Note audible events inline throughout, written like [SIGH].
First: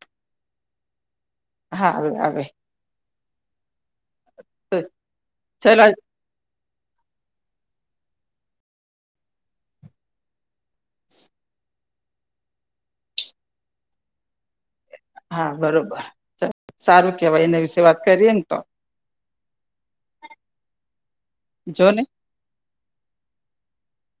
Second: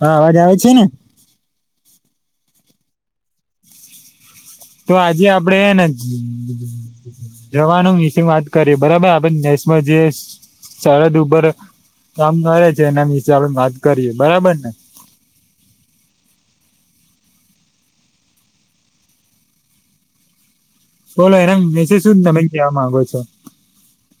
હા અવાજ આવે છે ને હા આવે તો આજે આપડે હેને ચલો જવાનો વિશે વાત કરીએ બરાબર આપદઈ દેશમાં જે સરદ ઉપર કામ કરે છે એના વિશે આપણે વાત કરીએ બરાબર ને હા બરોબર સારું કેવાય એના વિશે વાત કરીએ ને તો બોલો એના જો વિશે ને શું તમે કહેવા માંગો છો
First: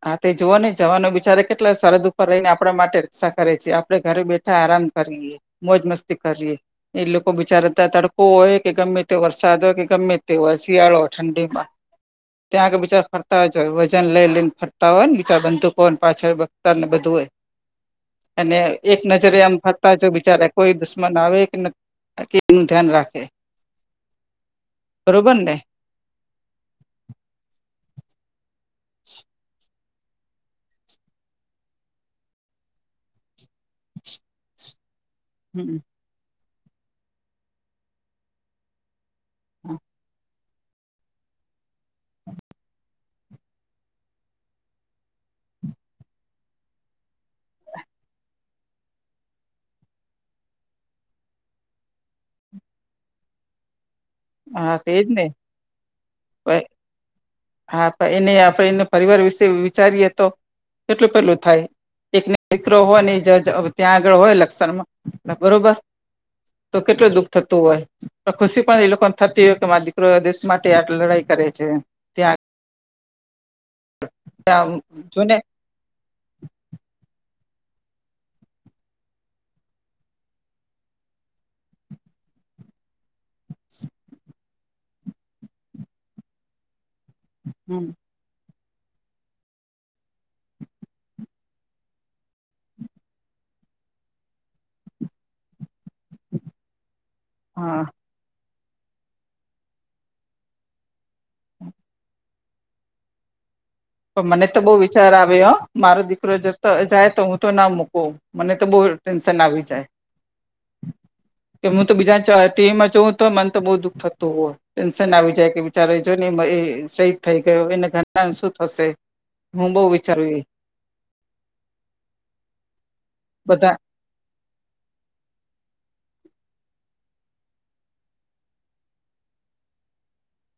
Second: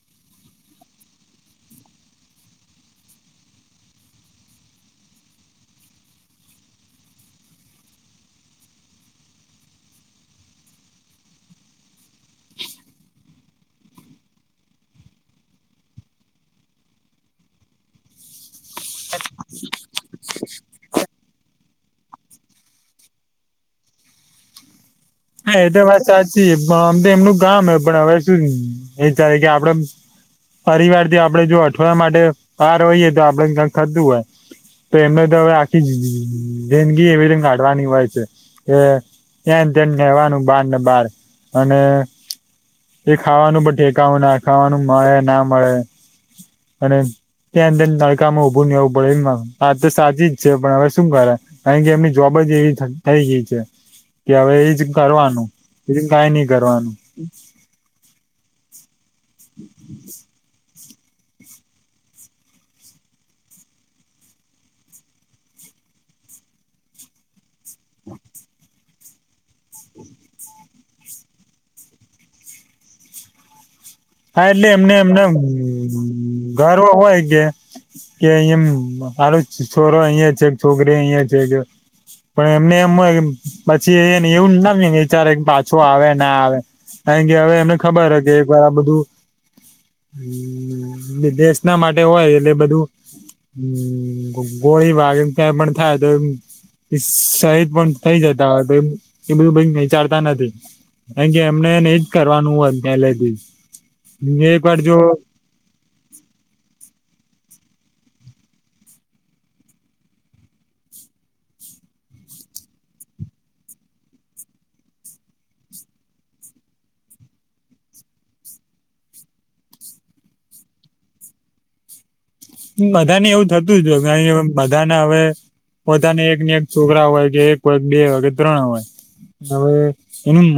હા તે જોવ નહ જવાનું બિચારે કેટલા સરહદ ઉપર રહીને આપણા માટે રક્ષા કરે છે આપડે ઘરે બેઠા આરામ કરીએ મોજ મસ્તી કરીએ એ લોકો બિચારાતા તડકો હોય કે ગમે તે વરસાદ હોય કે ગમે તેય શિયાળો હોય ઠંડીમાં ત્યા આગળ બીચાર ફરતા હોય છે વજન લઈ લઈ ફરતા હોય ને બિચાર [UNINTELLIGIBLE] ને બધું હોય અને એક નજરે આમ ફરતા જો વીચારે કોઈ દુશ્મન આવે કે નથી કે [INAUDIBLE] નનું ધ્યાન રાખે [UNINTELLIGIBLE] બરોબર ને હા એ તો વાત સાચી આમ તો એમનું ગામ હો પણ હવે શું એ ચાહે કે આપડે પરિવાર થી આપડણે જો અઠવાડિયા માટે બહાર હોઈએ તો આપડે કક થતું હોય તો એમને તો હમ આખી જિંદગી એવી રીત કાઢવાની હોય છે કે ત્યા ત. બારને બાર અને એ ખાવાનું પણ ઠેકાાવું ના ખાવાનું મળે ના મળે અને ત્યાં બેન તળકામાં ઊભું નહી એવું પડે એમા વાત તો સાચી જ છે પણ હવે શું કરે. કાકે એમની જોબ જ એવી થઈ ગઈ છે. કે હવે હા એજ તેજ ને કરવાનું એ કઈ નઈ પ- કરવાનું. હા પણ એને આપણે એનો પરિવાર વિશે વિચારીએ તો કેટલું પેલું થાય. એક દીકરો હોય ને જ ત્યાં આગળ હોય લક્ષણમાં બરોબર તો કેટલું દુઃખ થતું હોય તો ખુશી પણ એ લોકો થતી હોય કે મારો દીકરો એ દેશ માટે આ લડાઈ કરે છે ત્યાં. હા એટલે ત્યાં એમને એમને જોને ગર્વ હોય કે. કે એમ મારું છોરો અહિયાં છે છોકરી અહિયાં છે કે. પણ એમને એમ હોય પછી એ એવું ના વિચારે પાછો આવે ના આવે. કાયકે હવે એમને ખબર હે કે આ બધું. દ દેશ ના માટે હોય એટલે બધું. ગોળી વાગીને ક્યાં પણ થાય તો એ શહિદ હા પણ થઈ જતા હોય તો એ બધું વિચારતા નથી. કારણ કે એમનેને ઈજ કરવાનું હોય પેલા થીજ. પણ મને તો બહુ વિચાર આવે હો. મારો દીકરો જતો જાય તો હું તો ના મૂકુ મને તો બહુ ટેન્શન આવી જાય. [UNINTELLIGIBLE] કે હું તો બીજા ચ ટીવીમાં જઉું તો મન તો બહુ દુઃખ થતું હોય. ટેન્શન આવી જાય કે બિચારે જો ને એ શહીદ થઈ ગયો એને ઘરના નુ શું. હશે હું બહુ વિચારું ઈ. બધા ને એવું બધા થતું જ હોય બધાને હવે. પોતાને એક ને એક છોકરા હોય કે એક હોય બે હોય કે ત્રણ હોય. હવે એનું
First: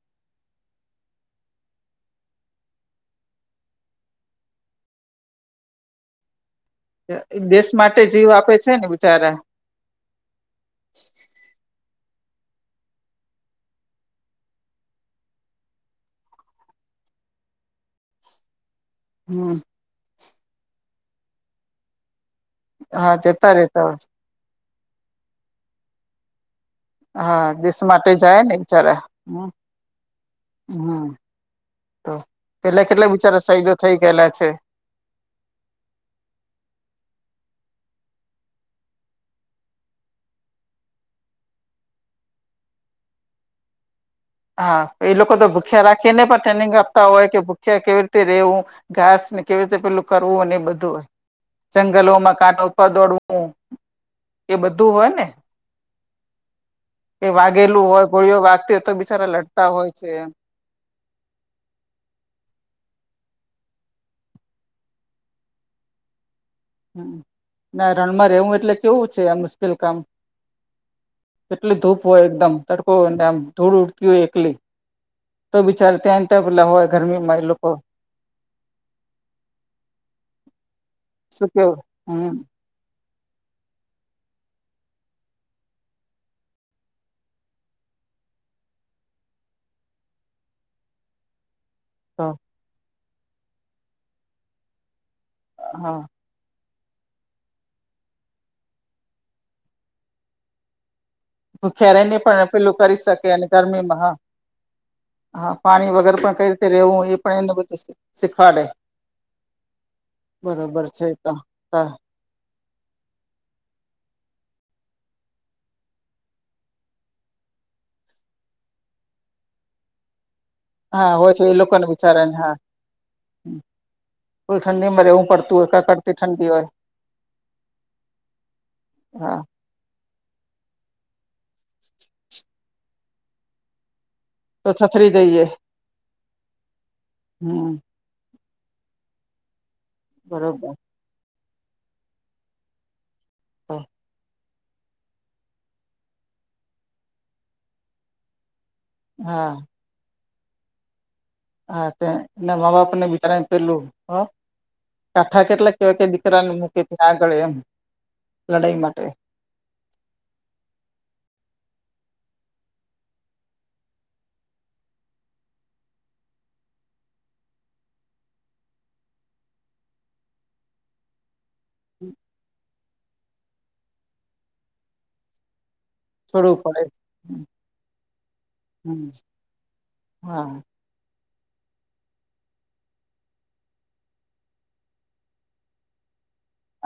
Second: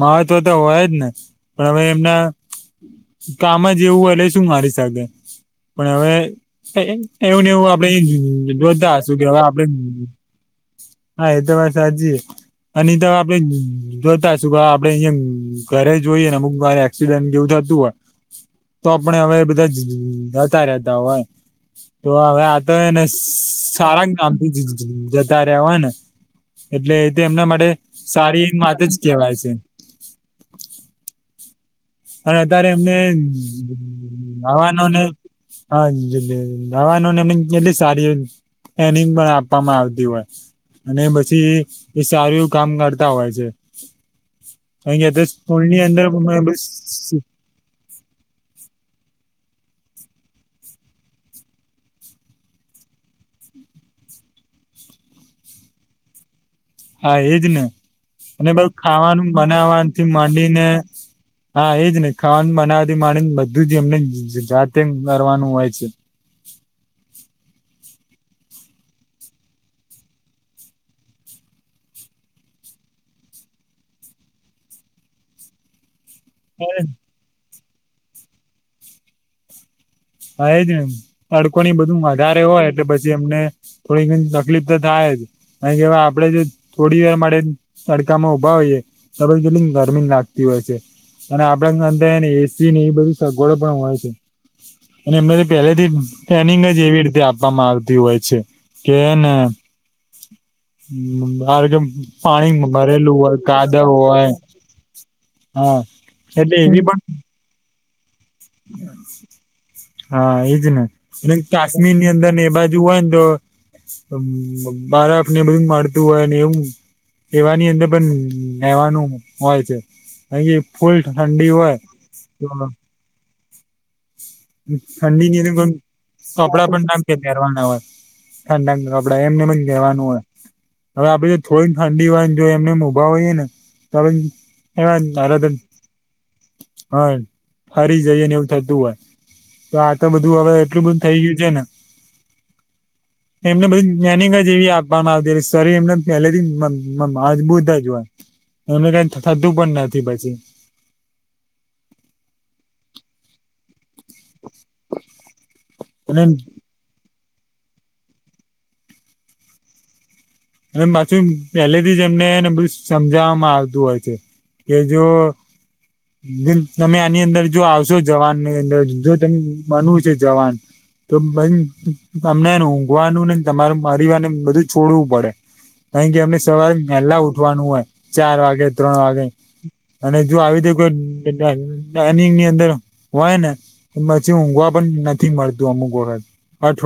મહત્વ તો હોય જ ને પણ હવે એમને કામાંજ એવું હોય એટલે શું મારી શકે પણ હવે એવું ને એવું દેશ આપડે માટે જીવ આપે છે ને જોતા હશુ કે બિચારા હવે આપડે હા એ તો વાત હાચી હે. અને તો આપડે જોતાશું કે આપડે અહિયાં ઘરે જોઈએ ને અમુક વારે. એક્સિડન્ટ જેવું થતું હોય તો આપણે હવે હમ બધા જતા રહેતા હોય. તો હવે આ તો એને હા જતા રેતા હોય સારા કામ થી જતા રહ્યા હોય ને. એટલે તો હા એમના માટે દેશ જાય સારી ને માત જ બિચારા કેહેવાય હમ છે. હમ. તો અને અત્યારે પેલા એમને કેટલા બિચારા શહીદો થઈ ગયેલા છે આવા નો ને. આજ [INAUDIBLE] અવાનુંમ એ કિટલી સારી. એનિંગ પણ આપવામાં આવતી હોય. અને પછી એ સારું એવું કામ કરતા હોય છે. હા કારણ એ કે લોકો તો સ્કૂલની ભૂખ્યા અંદર રાખીને પણ ટ્રેનિંગ આપતા હોય કે ભૂખ્યા કેવી રીતે રેવું. ઘાસ ને કેવી રીતે પેલું કરવું હોય ને એ બધું. જંગલો મકાનો ઉપર દોડવું એ બધું હોય ને. એ વાગેલું હોય ગોળીઓ વાગતી હોય તો બી. અન્ન બનાવવાથી માંડીને. હા એજ ને ખાવાનું બનાવવાથી માડીને બધું જ એમને જાતે કરવારનું હોય છે. હમ્મ, ના રણમાં રહેવું એટલે કેવું છે આ મુશ્કેલ કામ એટલી ધૂપ હોય એકદમ તડકો હોય નેમ ધૂળ ઉડતી હોય એકલી તો બિચાર ત્યાં ત્યાં પેલા હોય હા ગરમીમાં એ લોક હા એજ એ શું તડકો ની કેવું બધું હમ વધારે હોય એટલે બ જેમને થોડીક તકલીફ તો થાય જ. ને કેવાય આપડે જે થોડી વાર માટે તડકામાં ઉભા હોઈએ તો કેટલી ગરમી લાગતી હોય છે અને આપડે ન ફેન તો એ સી ને એ બધી સગવડો પણ હોય એમનેથી પહેલેથી હા ટ્રેનિંગ જ એવી રીતે આપવામાં આવતી હોય છે કે ને હમ્મ ધારો કે ભૂખ્યા રહીને પણ પાણી પેલું કરી ડૂબાડેલું શકે હોય અને કાદવ ગરમીમાં હા હોય હા પાણી વગર પણ કઈ એટલે રીતે એવી રહેવું એ પણ એમને બનશે હા એજ બરોબર છે તો ને કાશ્મીર ની અંદર ને એ બાજુ હોય ને તો બ-બરફ ને બધું પડતુ હોય ને એવું એવાની અંદર પણ રહેવાનું હોય છે. ફૂલ હા હોય છે ઠંડી એ લોકોને વિચારે છે હા હમ્મ. ઠંડી ની ઠંડી હોય કપડા પણ ના પહેરવાના હોય. ખા ના નબડા હા એમને મન કેવાનું હોય હવે આપડે જો થોડી ઠંડી વાય જો એમને ઊભા હોઈએ ને તો આપડી તો એમાં થથરી જઈએ નારાધન હ ન હમ હરી જઈ ને એવું થતું હોય તો આ તો બધું હવે બરોબર એટલું બધું થઈ ગયું છે ને એમને બધી ટ્રેનિંગ જ જેવી આપવામાં આવતી શરીર એમને પહેલેથી મ-મ-મજબૂત અજ હોય એમને કઈ થતું હા પણ નથી પછી. હા તે મા બાપ ને વિચાર ને કેટલું હ કાઠા કેટલા કેવાય કે અને દીકરાનું મુ કે ત્યાં આગળ એમ લડાઈ માટે અને પાછું પહેલેથી જ એમનેને બધું સમજવામાં આવતું હોય છે. કે જો તમે આની અંદર જો આવશો જવાન ની અંદર જો ત બનવું છે જવાન તો બન ફરી તમને ઊઘવાનું નને તમારે પરિવાર ને બધું છોડવું પડે અહી કે અમને છોડવું સવારે પડે વહેલા ઉઠવાનું હોય ચાર વાગે ત્રણ હમ વાગે અને જો હા આવી તો કોઈ ટ્રે-ટ્રેનિંગ અંદર હોય ને તો પછી ઊંઘવા પણ નથી મળતું અમુક વખત.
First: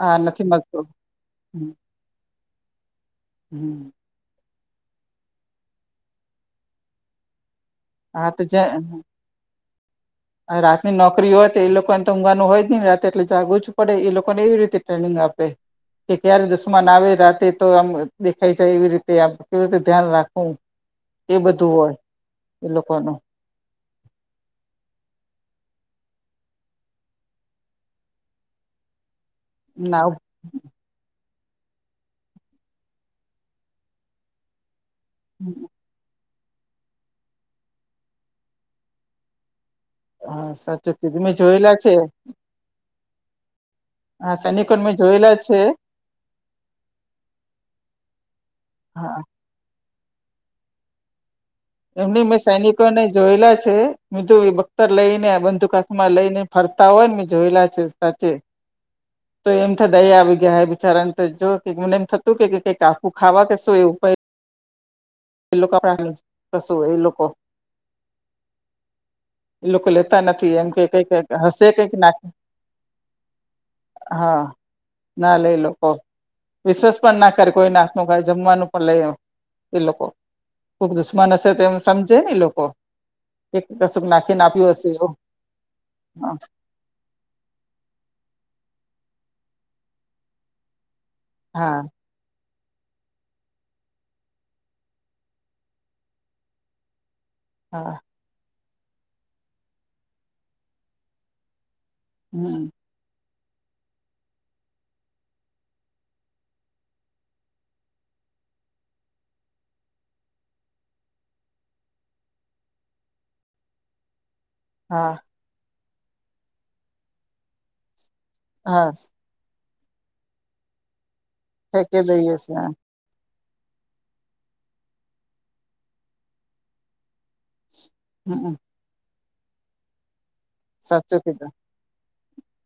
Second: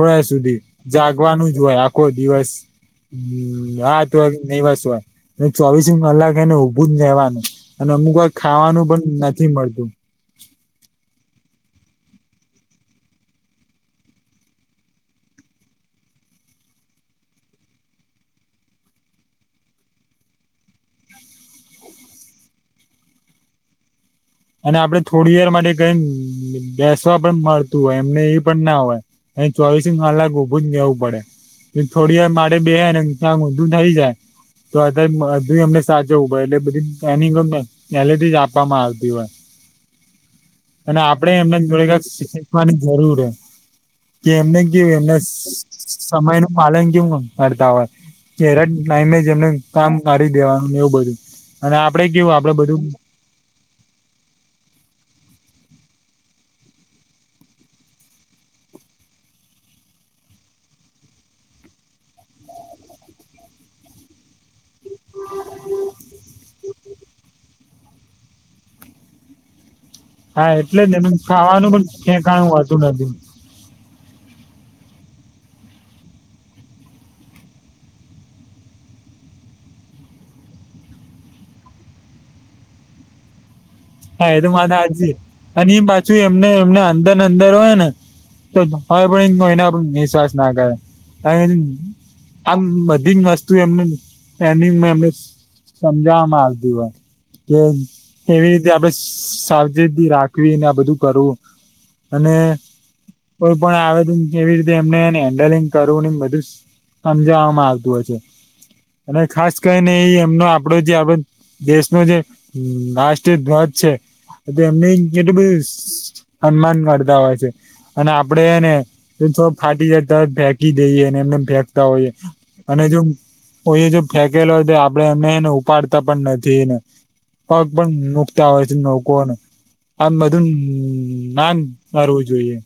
હા નથી સુધી મળતું જાગવાનું જ હમ હોય આખો દિવસ હમ્મ હમ રાત હોઈ કે દિવસ હોય ચોવીસ કલાક એને ઉભું જ નેવાનું અને અમુક હા વાર તો ખાવાનું પણ નથી મળતું. હા રાતની નોકરી હોય તો એ લોકોને તો ઊઘવાનું હોય જ નહી રાત્ર એટલે જાગવું પડે એ લોકોને એવી રીતે ટ્રેનિંગ આપે. કે ક્યારે દુશ્મન આવે રાતે તો આમ દેખાય જાય એવી રીતે આ કેવી રીતે ધ્યાન રાખવું. એ બધું હોય એ લોકોનું. અને આપડે થોડી વાર માટે કઈ બેસવા પણ મળતું હોય એમને એ પણ ના હોય. એ ચોવીસ ના કલાક ઊભું જ રેવું પડે. ને થોડી વાર માટે બે ને બધું થઈ જાય તો આ આઘું અમને સાચો ઉભા એટલે બધી એની ટ્રેનિંગ જ આપવામાં આવતી હોય. હા સાચું અને કીધું મેં આપડે એમને જોયેલા છે જોઈને શીખવાની જરૂર હૈ. કે હા એમને સૈનિકોને કેવું મેં એમના જોયેલા છે સમય નું પાલન કેવું કરતા હોય. કેરે ટાઇમે હા એમને કામ કરી દેવાનું એવું બધું અને આપડે એમની કેવું મેં આપડે બધું સૈનિકોને જોયેલા છે ઈતો બખતર લઈ ને બંધુકાક માં લઈ ને ફરતા હોય ને મેં જોયેલા છે સાચે [UNINTELLIGIBLE] તો એમ દયા આવી જાય બિચારાને તો જો મને એમ થતું કેઈક આખું ખાવા કે શું એવું કઈ હ એ લોકો આપણ ને કશું એ લોકો એ લોકો લે હા નથી એમ કે એટલે જ કઈક એનું હશે ખાવાનું કે પણ ઠેકાણું હોતું નથી હા ના લે લોકો વિશ્વાસ પણ ના કરે કોઈ ના હાથનું કઈ જમવાનું પણ લે એ લોકો ખુબ દુશ્મન હશે તેમ સમજે ને લોકો. કે કશુંક હા એ નાખીને તો વાત આપ્યું હશે એવું સાચી અને એ પાછું હા એમને એમને અંદર અંદર હોય ને તો પણ કોઈનો પર નિશ્વાસ ના કરે હા આમ બધી વસ્તુ એમને ટ્રેનિંગ મા એમને સમજાવામાં આવતી હોય કે હા એવી રીતે આપડે સાવચેતી રાખવી ને આ બધું કરવું. અને હમ કોઈ પણ આવે તો કેવી રીતે એમને હેન્ડલિંગ કરવું એ બધું સમજવામાં આવતું હોય છે. અને ખાસ કરીને એ એમનો આપડો જે આપ દેશનો જે રાષ્ જે ધ્વજ છે એમને હા કેટલું બધું સન્માન કરતા હોય છે. અને આપડેને હા ફાટી જાય તો ફેંકી દઈએ અને એમને ફેકતા ફેંકી હોઈએ દઈએ છીએ અને જો કોઈ એ જો ફેકેલો હોય તો આપડે એમને એને ઉપાડતા પણ નથી એને પગ પણ મુકતા હમ હોય છે નકોને આમ બધું સાચું કીધું ના કરવું જોઈએ.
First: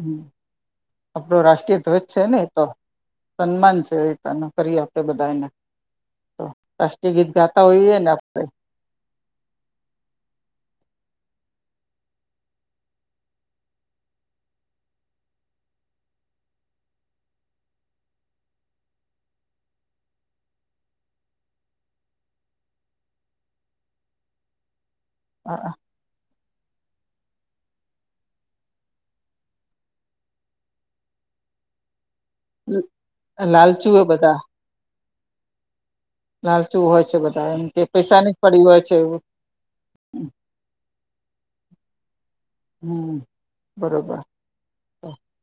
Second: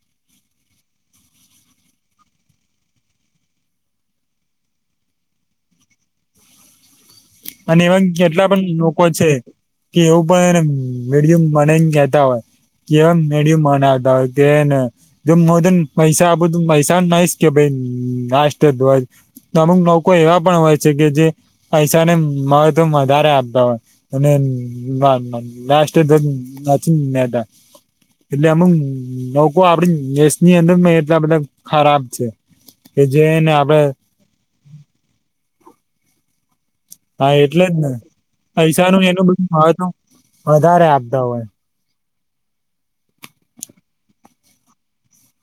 હ આપડો રાષ્ટ્રીય ધ્વજ છે ને એતો? સન્માન છે એ રી તનું કરી આપે બધાને તો રાષ્ટી ગીત ગાતા અને હોઈએ એવા ને આપડે કેટલા પણ લોકો છે. કે એવું પણને મીડિયમ મને કેતા હોય કેમ નડી મનાવતા હોય કેને જો મોદન પૈસા આપુ તો પૈસા નહી કે ભાઈ રાષ્ટ્રધ્વજ અમુક લોકો એવા પણ હોય છે કે જે પૈસા ને મહત્વ વધારે આપતા હોય અને રાષ્ટ્ર ધ્વજ નથી લેતા. એટલે અમુક લોકો આપડી દેશની અંદર એટલા બધા ખરાબ છે. કે જેને આપડે લાલચુ બધા લાલ ચુ હોય છે હા બધા એમ એટલે જ કે ને પૈસાની પડી હોય છે પૈસાનું એવું. એનું બધું મહત્વ વધારે આપતા હોય હમ બરોબર.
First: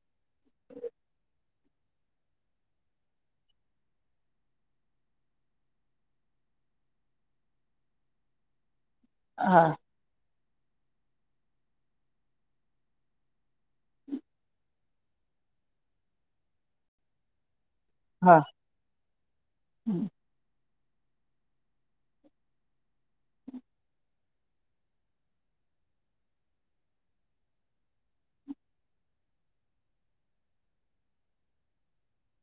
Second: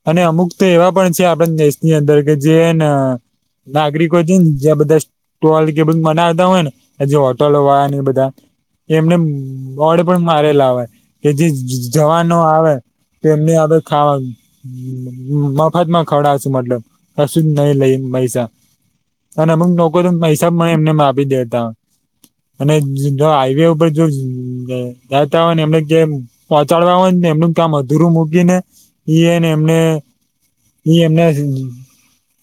અને અમુક તો એવા પણ છે આપણા દેશની અંદર કે જેને નાગરિકો છે ને જ્યાં બધા [UNINTELLIGIBLE] કે મનાવતા હોય ને જે હોટલો વાળા ને બધા એમને હા બોર્ડ પણ મારેલા હોય કે જે જવાનો આવે તો એમને અમે ખાવા મફતમાં ખવડાવસુ મતલબ કશું નહી લઈએ હા પૈસા અને અમુક લોકો હમ, તો પૈસા એમનેમ આપી દેતા અને જો હાઈવે ઉપર જો જતા હોય ને એમને કે પહોંચાડવા હોય ને એમનું કામ અધુરુ મૂકી ને ઈ એને એમને ઈ એમના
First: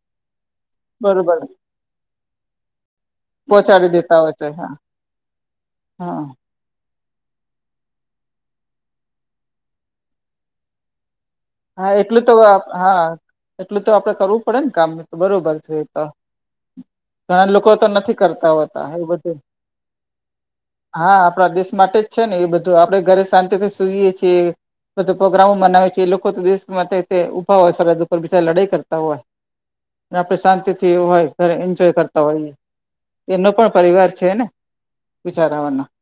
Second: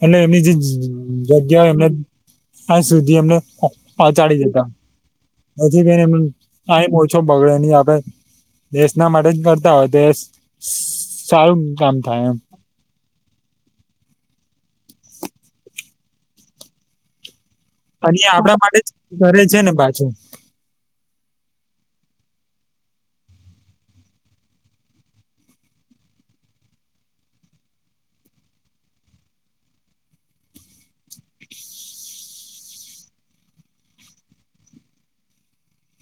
એલે એમની જે બરોબર જગ્યાએ એમને [UNINTELLIGIBLE] સુધી અએમને પહોંચાડી દેતા હોય છે પહોંચાડી જતા હા પછી હા [UNINTELLIGIBLE] ટાઈમ ઓછો બગડેની આપડે દેશના માટે જ કરતા હોય છે. હા એટલું તો હા એટલું તો આપડે કરવું પડે ને કામ તો બરોબર છે એ તો ઘણા લોકો તો અને નથી એ કરતા આપણા માટે જ હોતા એ બધું. કરે છે ને પાછું હા આપણા દેશ માટે જ છે ને એ બધું આપણેે ઘરે શાંતિ થી સુઈએ છીએ. પ્રોગ્રામો મનાવે છે એ લોકો દેશ માટે ઊભા હોય સરહદ ઉપર બીજા લડાઈ કરતા હોય. આપણે શાંતિ થીવ હોય ઘરે એન્જોય કરતા હોય. એનો પણ પરિવાર છે ને બીચારાવાનો- -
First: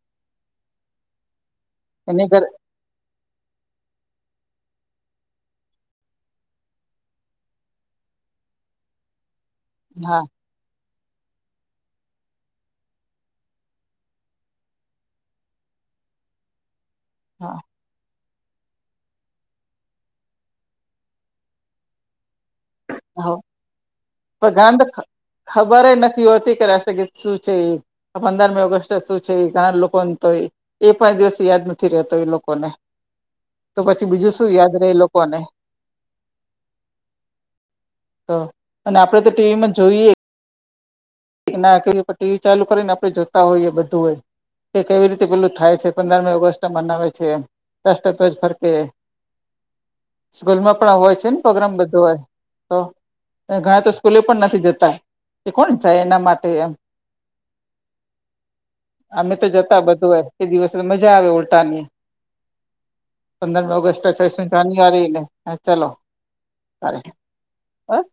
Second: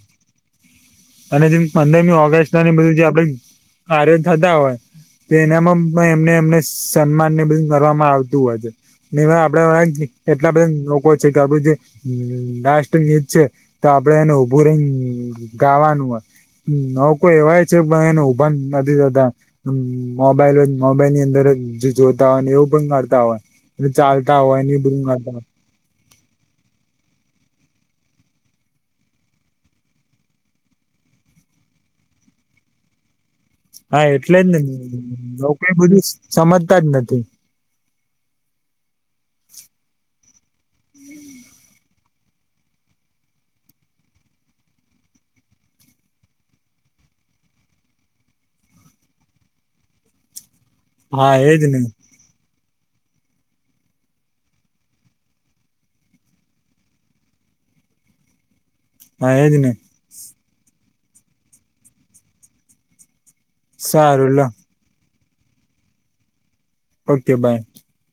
અને જે પંદરમી એની ઘરે ઓગસ્ટ ના બધું જે આપડ આર થતા હોય. તો એનામાં પણ એમને એમને સન્માન ને બધું કરવામાં આવતું હોય છે. આપડે હા એટલા બધા લોકો છે કે આપડું જે રા્ટ છે. તો આપડે એને ઊભું રહીને ગાવાનું હોય ન કોઈ હા એવાય- - ને ઉભા નથી જતા. મોબાઈલ મોબાઈલ ની અંદર જ જોતા હોય ને એવું. નડતા હા હોય ચાલતા હોય હોય ખબરે નથી હોતી કે રાષ્ટ્રગીત શું છે એ પંદરમી ઓગસ્ટે શું છે એ ચાર લોકોને તો એ પાંચ દિવસ યાદ નથી રહેતો એ લોકોને તો હા પછી બીજું એટલે જ શું ને યાદ રહે એ લોકોને લોકોઈ બધું સમજતા જ નથી. તો અને આપડે તો ટીવીમાં જોઈએ એ ના કરી ટીવી ચાલુ કરીને આપણે જોતા હોઈએ બધુંયે કે કેવી રીતે પેલું થાય છે પંદરમી ઓગસ્ટ મનાવે છે રાષ્ટ્રધ્વજ ફરકે [INAUDIBLE] સ્કૂલ માં પણ હોય છે હા ને એજ પ્રોગ્રામ બધું હોય તો ઘણા તો સ્કૂલે પણ નથી જતા એ કોન જાય એના માટે એમ અમે હા તો એજ ને જતા બધા એ દિવસ મજા આવે ઉલટાની પંદરમી ઓગસ્ટ સારું લો [UNINTELLIGIBLE] [UNINTELLIGIBLE] હ ચલો ઓકે બાય. બસ